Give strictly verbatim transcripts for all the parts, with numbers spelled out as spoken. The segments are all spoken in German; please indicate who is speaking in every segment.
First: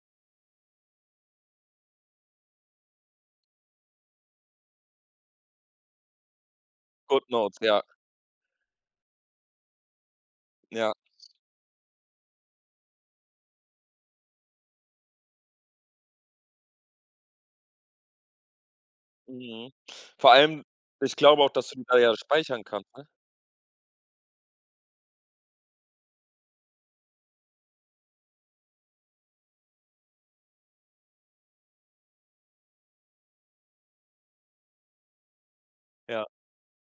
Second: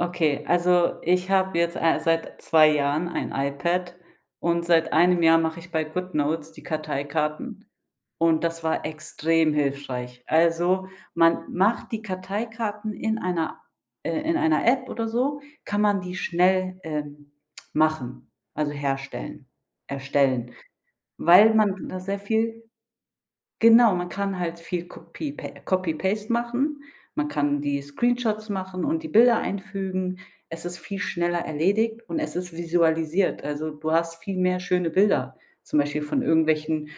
Speaker 1: Okay, also ich habe jetzt, äh, seit zwei Jahren ein iPad, und seit einem Jahr mache ich bei Goodnotes die
Speaker 2: Goodnotes,
Speaker 1: Karteikarten,
Speaker 2: ja.
Speaker 1: und das war extrem hilfreich. Also,
Speaker 2: Ja.
Speaker 1: man macht die Karteikarten in einer äh, in einer App oder so kann man die schnell, ähm, machen, also herstellen
Speaker 2: Mhm. Vor
Speaker 1: erstellen,
Speaker 2: allem ich glaube auch,
Speaker 1: weil
Speaker 2: dass so 'n
Speaker 1: man da
Speaker 2: Teil ja
Speaker 1: sehr
Speaker 2: speichern
Speaker 1: viel
Speaker 2: kann, ne?
Speaker 1: Genau, man kann halt viel kopie Copy Paste machen. Man kann die Screenshots machen und die Bilder einfügen. Es ist viel schneller erledigt, und es ist visualisiert. Also, du hast viel mehr schöne Bilder, zum Beispiel von
Speaker 2: Ja.
Speaker 1: irgendwelchen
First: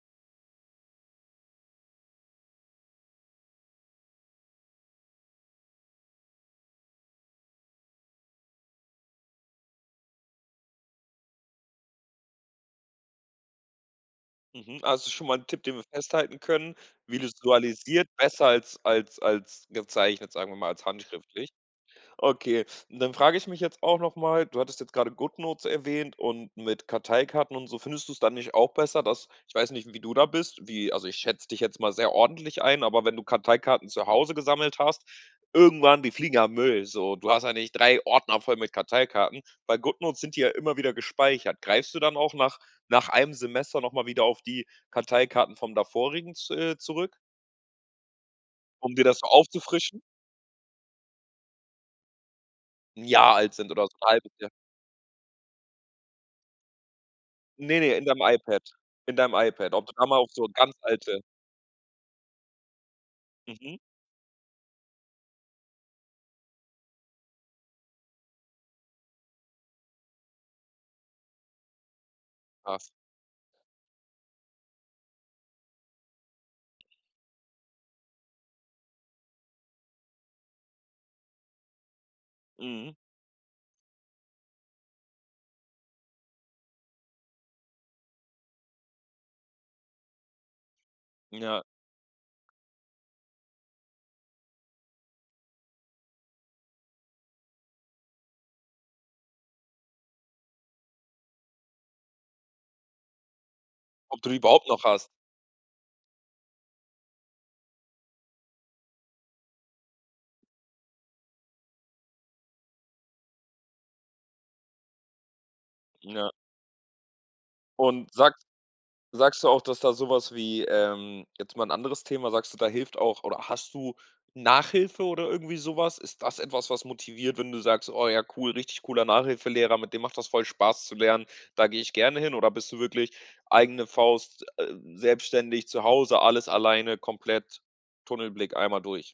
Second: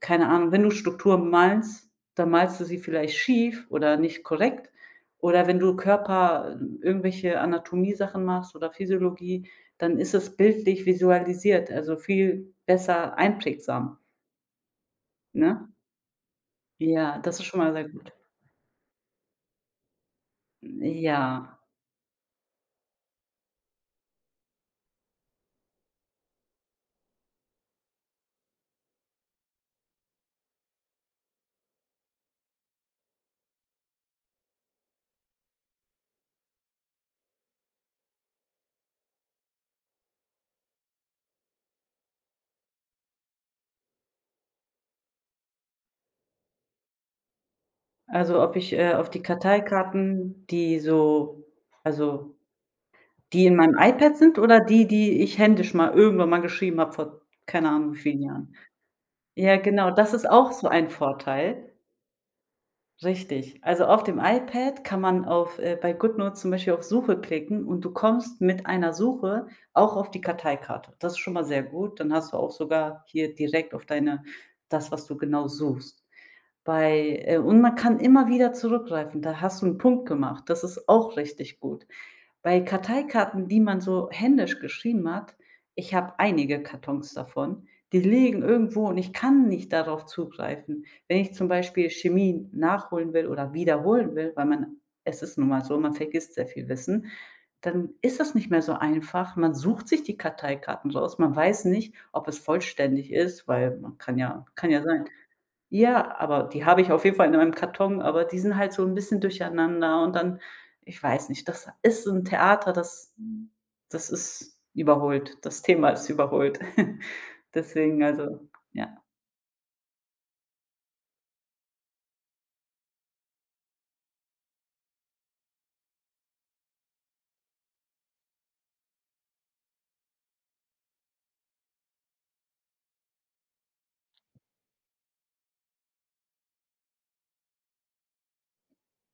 Speaker 1: keine Ahnung wenn du Struktur malst, dann malst du sie vielleicht schief oder nicht korrekt. Oder wenn du Körper, hm, irgendwelche Anatomiesachen machst oder Physiologie, dann ist es bildlich visualisiert, also viel besser einprägsam.
Speaker 2: Mhm, also das ist schon mal 'n Tipp,
Speaker 1: Ne?
Speaker 2: den wir festhalten können,
Speaker 1: Ja, das ist schon mal sehr
Speaker 2: vilusualisiert,
Speaker 1: gut.
Speaker 2: besser als als als gezeichnet, sagen wir mal
Speaker 1: N
Speaker 2: als
Speaker 1: ja.
Speaker 2: handschriftlich. Okay, und dann frage ich mich jetzt auch noch mal, du hattest jetzt gerade Goodnotes erwähnt und mit Karteikarten und so, findest du's dann nicht auch besser, dass ich weiß nicht, wie du da bist, wie also ich schätze dich jetzt mal sehr ordentlich ein. Aber wenn du Karteikarten zu Hause gesammelt hast, irgendwann die fliegen ja in Müll, so. Du hast ja nicht drei Ordner voll mit Karteikarten. Bei Goodnotes sind die ja immer wieder gespeichert. Greifst du dann auch nach nach einem Semester noch mal wieder auf die Karteikarten vom davorigen, z äh, zurück?
Speaker 1: Also, ob ich,
Speaker 2: Um
Speaker 1: äh,
Speaker 2: dir
Speaker 1: auf
Speaker 2: das
Speaker 1: die
Speaker 2: so aufzufrischen?
Speaker 1: Karteikarten, die so also
Speaker 2: 'N Jahr
Speaker 1: die
Speaker 2: alt
Speaker 1: in
Speaker 2: sind
Speaker 1: meinem
Speaker 2: oder so 'n
Speaker 1: iPad
Speaker 2: halbes
Speaker 1: sind?
Speaker 2: Jahr.
Speaker 1: Oder die, die ich händisch ma irgendwann mal geschrieben habe, vor keine
Speaker 2: Ne,
Speaker 1: Ahnung
Speaker 2: ne,
Speaker 1: wie
Speaker 2: in deinem
Speaker 1: vielen Jahren?
Speaker 2: iPad. In deinem
Speaker 1: Ja,
Speaker 2: iPad. Ob
Speaker 1: genau.
Speaker 2: du da auch
Speaker 1: Das
Speaker 2: mal
Speaker 1: ist
Speaker 2: so
Speaker 1: auch so
Speaker 2: ganz
Speaker 1: ein
Speaker 2: alte
Speaker 1: Vorteil. Richtig.
Speaker 2: Mhm.
Speaker 1: Also, auf dem iPad kann man auf äh, bei Goodnotes zum Beispiel auf Suche klicken und du kommst mit einer Suche auch auf die Karteikarte. Das ist schon mal sehr gut. Dann hast du auch
Speaker 2: Krass.
Speaker 1: sogar hier direkt auf deine das, was du genau suchst. Bei äh, und man kann immer wieder zurückgreifen. Da hast du 'n Punkt gemacht. Das ist auch richtig gut. Bei
Speaker 2: Mhm.
Speaker 1: Karteikarten, die man so händisch geschrieben hat ich habe einige Kartons davon. Die liegen irgendwo und ich kann nicht darauf zugreifen. Wenn ich zum
Speaker 2: Ja.
Speaker 1: Beispiel Chemie nachholen will oder wiederholen will, weil man es ist nun mal so, man vergisst sehr viel Wissen dann ist das nicht mehr so einfach. Man sucht sich die Karteikarten raus. Man weiß nicht, ob es vollständig ist, weil man kann
Speaker 2: Ob du die
Speaker 1: ja
Speaker 2: überhaupt
Speaker 1: kann ja
Speaker 2: noch
Speaker 1: sein.
Speaker 2: hast?
Speaker 1: Ja, aber die habe ich auf jeden Fall in meinem Karton, aber die sind halt so 'n bisschen durcheinander und dann ich weiß nicht das ist so 'n Theater, das das ist überholt. Das Thema ist
Speaker 2: Ja.
Speaker 1: überholt. Deswegen,
Speaker 2: Und sags
Speaker 1: also, ja.
Speaker 2: sagst du auch, dass da so was wie, ähm jetzt mal 'n anderes Thema: Sagst du, da hilft auch oder hast du Nachhilfe oder irgendwie so was? Ist das etwas, was motiviert, wenn du sagst: „Oh ja, cool, richtig cooler Nachhilfelehrer, mit dem macht das voll Spaß zu lernen, da gehe ich gerne hin“, oder bist du wirklich eigene Faust, s äh, selbstständig, zu Hause, alles alleine, komplett, Tunnelblick, einmal durch?